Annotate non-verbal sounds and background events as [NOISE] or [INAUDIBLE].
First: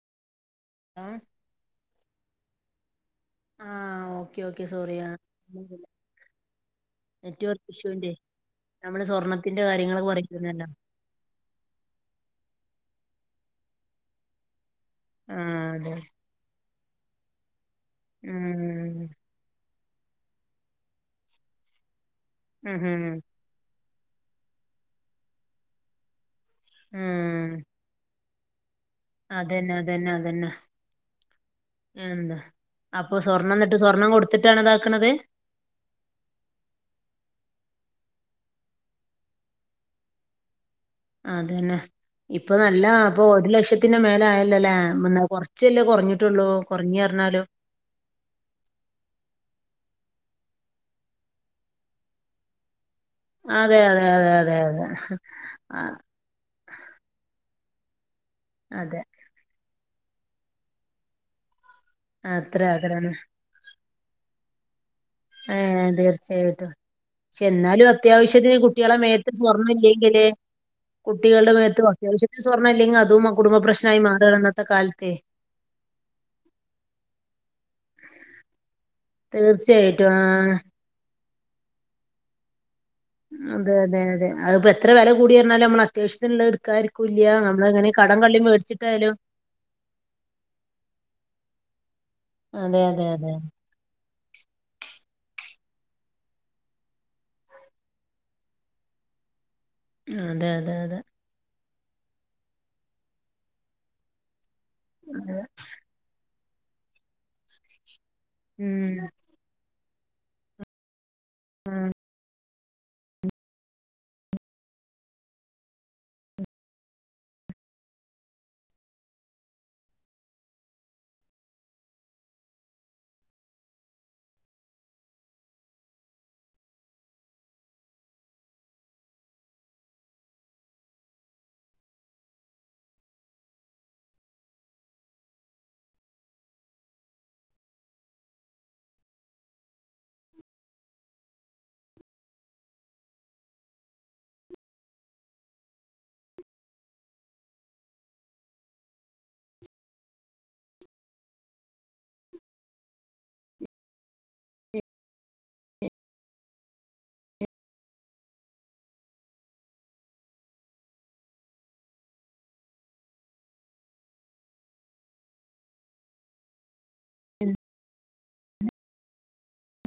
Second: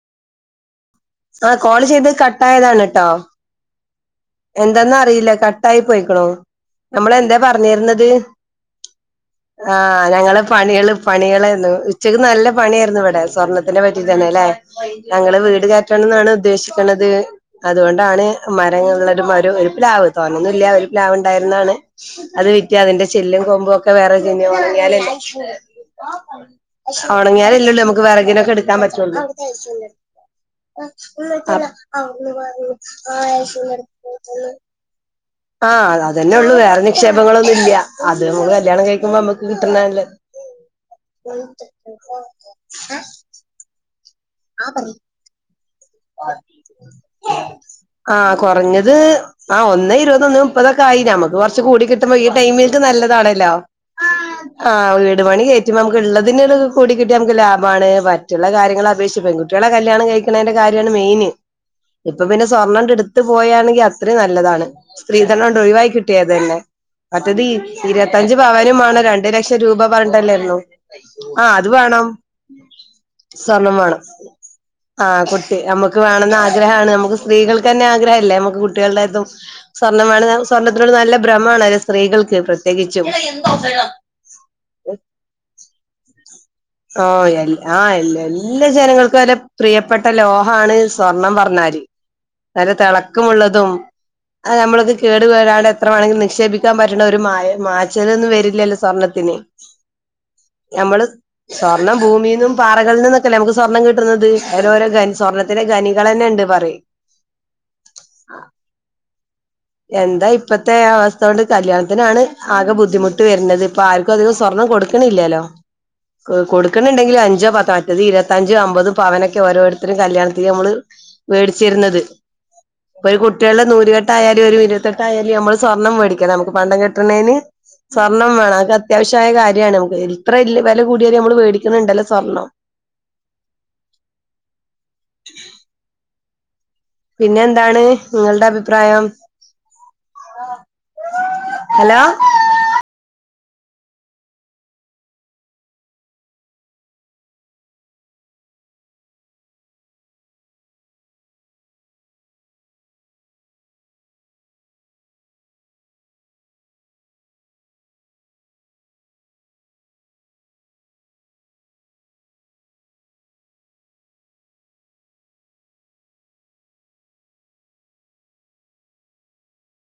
ആഹ് ആ കോള് ചെയ്ത് കട്ടായതാണ് താ ഓക്കെ ഓക്കെ എന്താ സോറി എന്ന് ആഹ് അറിയില്ല കട്ടായി പോയിക്കണോ നമ്മള എന്താ നെറ്റ്‌വർക്ക് പറഞ്ഞിരുന്നത് ഇഷ്യൂന്റെ നമ്മള് സ്വർണത്തിന്റെ ആ കാര്യങ്ങള് ഞങ്ങള് പറയുന്നല്ലോ പണികള് പണികളരുന്നു ഉച്ചക്ക് നല്ല പണിയ ഇവിടെ സ്വർണത്തിനെ പറ്റി തന്നെ അല്ലെ ഞങ്ങള് വീട് ആഹ് അതെ കേറ്റണം എന്നാണ് ഉദ്ദേശി ന്നത് അതുകൊണ്ടാണ് ഉം മരങ്ങള് ഒരു ഒരു പ്ലാവ് തോന്നൊന്നും ഇല്ല ഒരു പ്ലാവ് ഉണ്ടായിരുന്നെ ആണ് അത് ഉം വിറ്റു അതിന്റെ ഉം ചെല്ലും കൊമ്പും ഒക്കെ ക്കെ വേറെ [UNINTELLIGIBLE] അല്ലെ ഉം ഉണണങ്ങാനല്ലല്ലോ നമുക്ക് വിറകിനൊക്കെ എടുക്കാൻ പറ്റ് അതന്നെ അതന്നെ അതന്നെ [UNINTELLIGIBLE] ആഹ് പണം കൊടുത്തിട്ടാണ് അതാക്കണത് ആഹ് അ അതന്നെ ഉള്ളു വേറെ നിക്ഷേപങ്ങളൊന്നും ഇല്ല അത് നമ്മള് കല്യാണം കഴിക്കുമ്പോ നമ്മുക്ക് കിട്ടുന്നല്ലേ അതന്നെ ഇപ്പൊ നല്ല അപ്പൊ ഒരു ലക്ഷത്തി മേല ആയല്ലല്ലേ കൊറ ആഹ് കുറഞ്ഞത് ആ ഒന്നായി ഇരുന്ന് മുപ്പതൊക്ക ആയി നമക്ക് കുറച്ച് കൂ കിട്ടുമ്പോ ഈ ടൈംലേക് നല്ലതാ ഇതാണല്ലോ അതെ അതെ അതെ അതെ ആ അതെ വീടുപണി കഴിഞ്ഞിട്ട് ആഹ് നമ്മൾക്ക് ഉള്ളതിന് കുടികിട്ടിയാൽ ലാഭ വാണ് വറ്റ റ്റുള്ള കാര്യങ്ങളെ അതെ അപേക്ഷിച്ച് പെൺകുട്ടികളുടെ കാര്യാ കല്യാണം കഴിക്കുന്നന്റെ കാര്യം തൊക്കെയാണ് മെയിൻ ഇപ്പൊ പിന്നെ അത്ര സ്വർണ്ണം അങ്ങട്ട് അത്രന്നെ എടുത്ത് പോയാണെങ്കി ഇത്രയും നല്ലതാണ് സ്ത്രീധനണ്ട് ഏഹ് ഒഴിവായി കിട്ടിയത് തന്നെ തീർച്ചയായിട്ടും മറ്റത് പക്ഷെ എന്നാലും ഇരുപത്തഞ്ച് അത്യാവശ്യത്തിന് പവനും കുട്ടികളുടെ വേണം രണ്ട് മേയത്ത് ലക്ഷം സ്വർണ രൂപ ഇല്ലെങ്കില് പറഞ്ഞിട്ടല്ലായിരുന്നു കുട്ടികളുടെ ആഹ് അത് മേത്തും വേണം അത്യാവശ്യത്തിന് സ്വർണ ഇല്ലെങ്കി അതും സ്വർണം കുടുംബപ്രശ്നമായി വേണം മാറുകാണു ഇന്നത്തെ കാലതെ ആഹ് കുട്ടി നമുക്ക് വേണെന്ന് ആഗ്രഹമാണ് നമുക്ക് സ്ത്രീൾക്ക് തന്നെ ആഗ്രഹല്ലേ നമു കുട്ടികളുടേതോ സ്വർണ്ണ തീർച്ചയായിട്ടും വേണം എന്ന് പറഞ്ഞാൽ ആഹ് സ്വർണത്തിനോട് നല്ല ബ്രഹ്മാണ് സ്ത്രീകൾക്ക് പ്രത്യ അതെ അതെ അതെ അതിപ്പോ എത്ര വില കൂടി പറഞ്ഞാലും നമ്മള അത്യാവശ്യത്തിനുള്ള ആഹ് ഇടുക്കാായിരിക്കുംല്ല എ നമ്മള എങ്ങനെ ആഹ് കടം എല്ലാ കള്ളി മേടിച്ചിട്ടായാലും അാണ് സ്വർണം പറഞ്ഞാല് നല്ല അതെ തെ അതെ അതെ ളക്കമുള്ളതും ആ നമ്മളത് കേടു വരാതെ എത്ര വേണെങ്കിലും നിക്ഷേപിക്കാൻ പറ്റണ ഒരുമായ മാച്ചതൊന്നും വരില്ലല്ലോ സ്വർണത്തിന് അതെ അതെ അതെ സ്വർണം ഭൂമീന്നും പാറകളിലുന്നൊക്കെല്ലെ നമുക്ക് സ്വർണം കിട്ടുന്നത് അവരോരോ അതെ സ്വർണ്ണത്തിന്റെ ഖനികളെന്നെ ഉണ്ട് പറയ് ഉം എന്താ ഇപ്പത്തെ അവസ് സ്ഥകൊണ്ട് കല്യാണത്തിനാണ് ആകെ ബുദ്ധിമുട്ട് വരുന്നത് ഇപ്പൊ ആർക്കും അധികം സ്വർണം കൊടുക്കണില്ലല്ലോ കൊടുക്കണണ്ടെങ്കിൽ അഞ്ചോ പത്തോ മറ്റത് ഇരുപത്തഞ്ചോ അമ്പതും പവനൊക്കെ ഓരോരുത്തരും കല്യാണത്തിന് നമ്മള് മേടിച്ചിരുന്നത് ഇപ്പൊ ഒരു കുട്ടികളുടെ നൂലുകെട്ടായാ ഇനി ഒരു ഇരുപത്തെട്ടായാലും നമ്മൾ സ്വർണം മേടിക്കണം നമുക്ക് പണ്ടം കെട്ടണേന് സ്വർണം വേണം അതൊക്കെ അത്യാവശ്യമായ കാര്യമാണ് നമുക്ക് ഇത്ര വില കൂടിയാലും നമ്മള് മേടിക്കണണ്ടല്ലോ സ്വർണം പിന്നെ എന്താണ് നിങ്ങളുടെ അഭിപ്രായം ഹലോ ഉം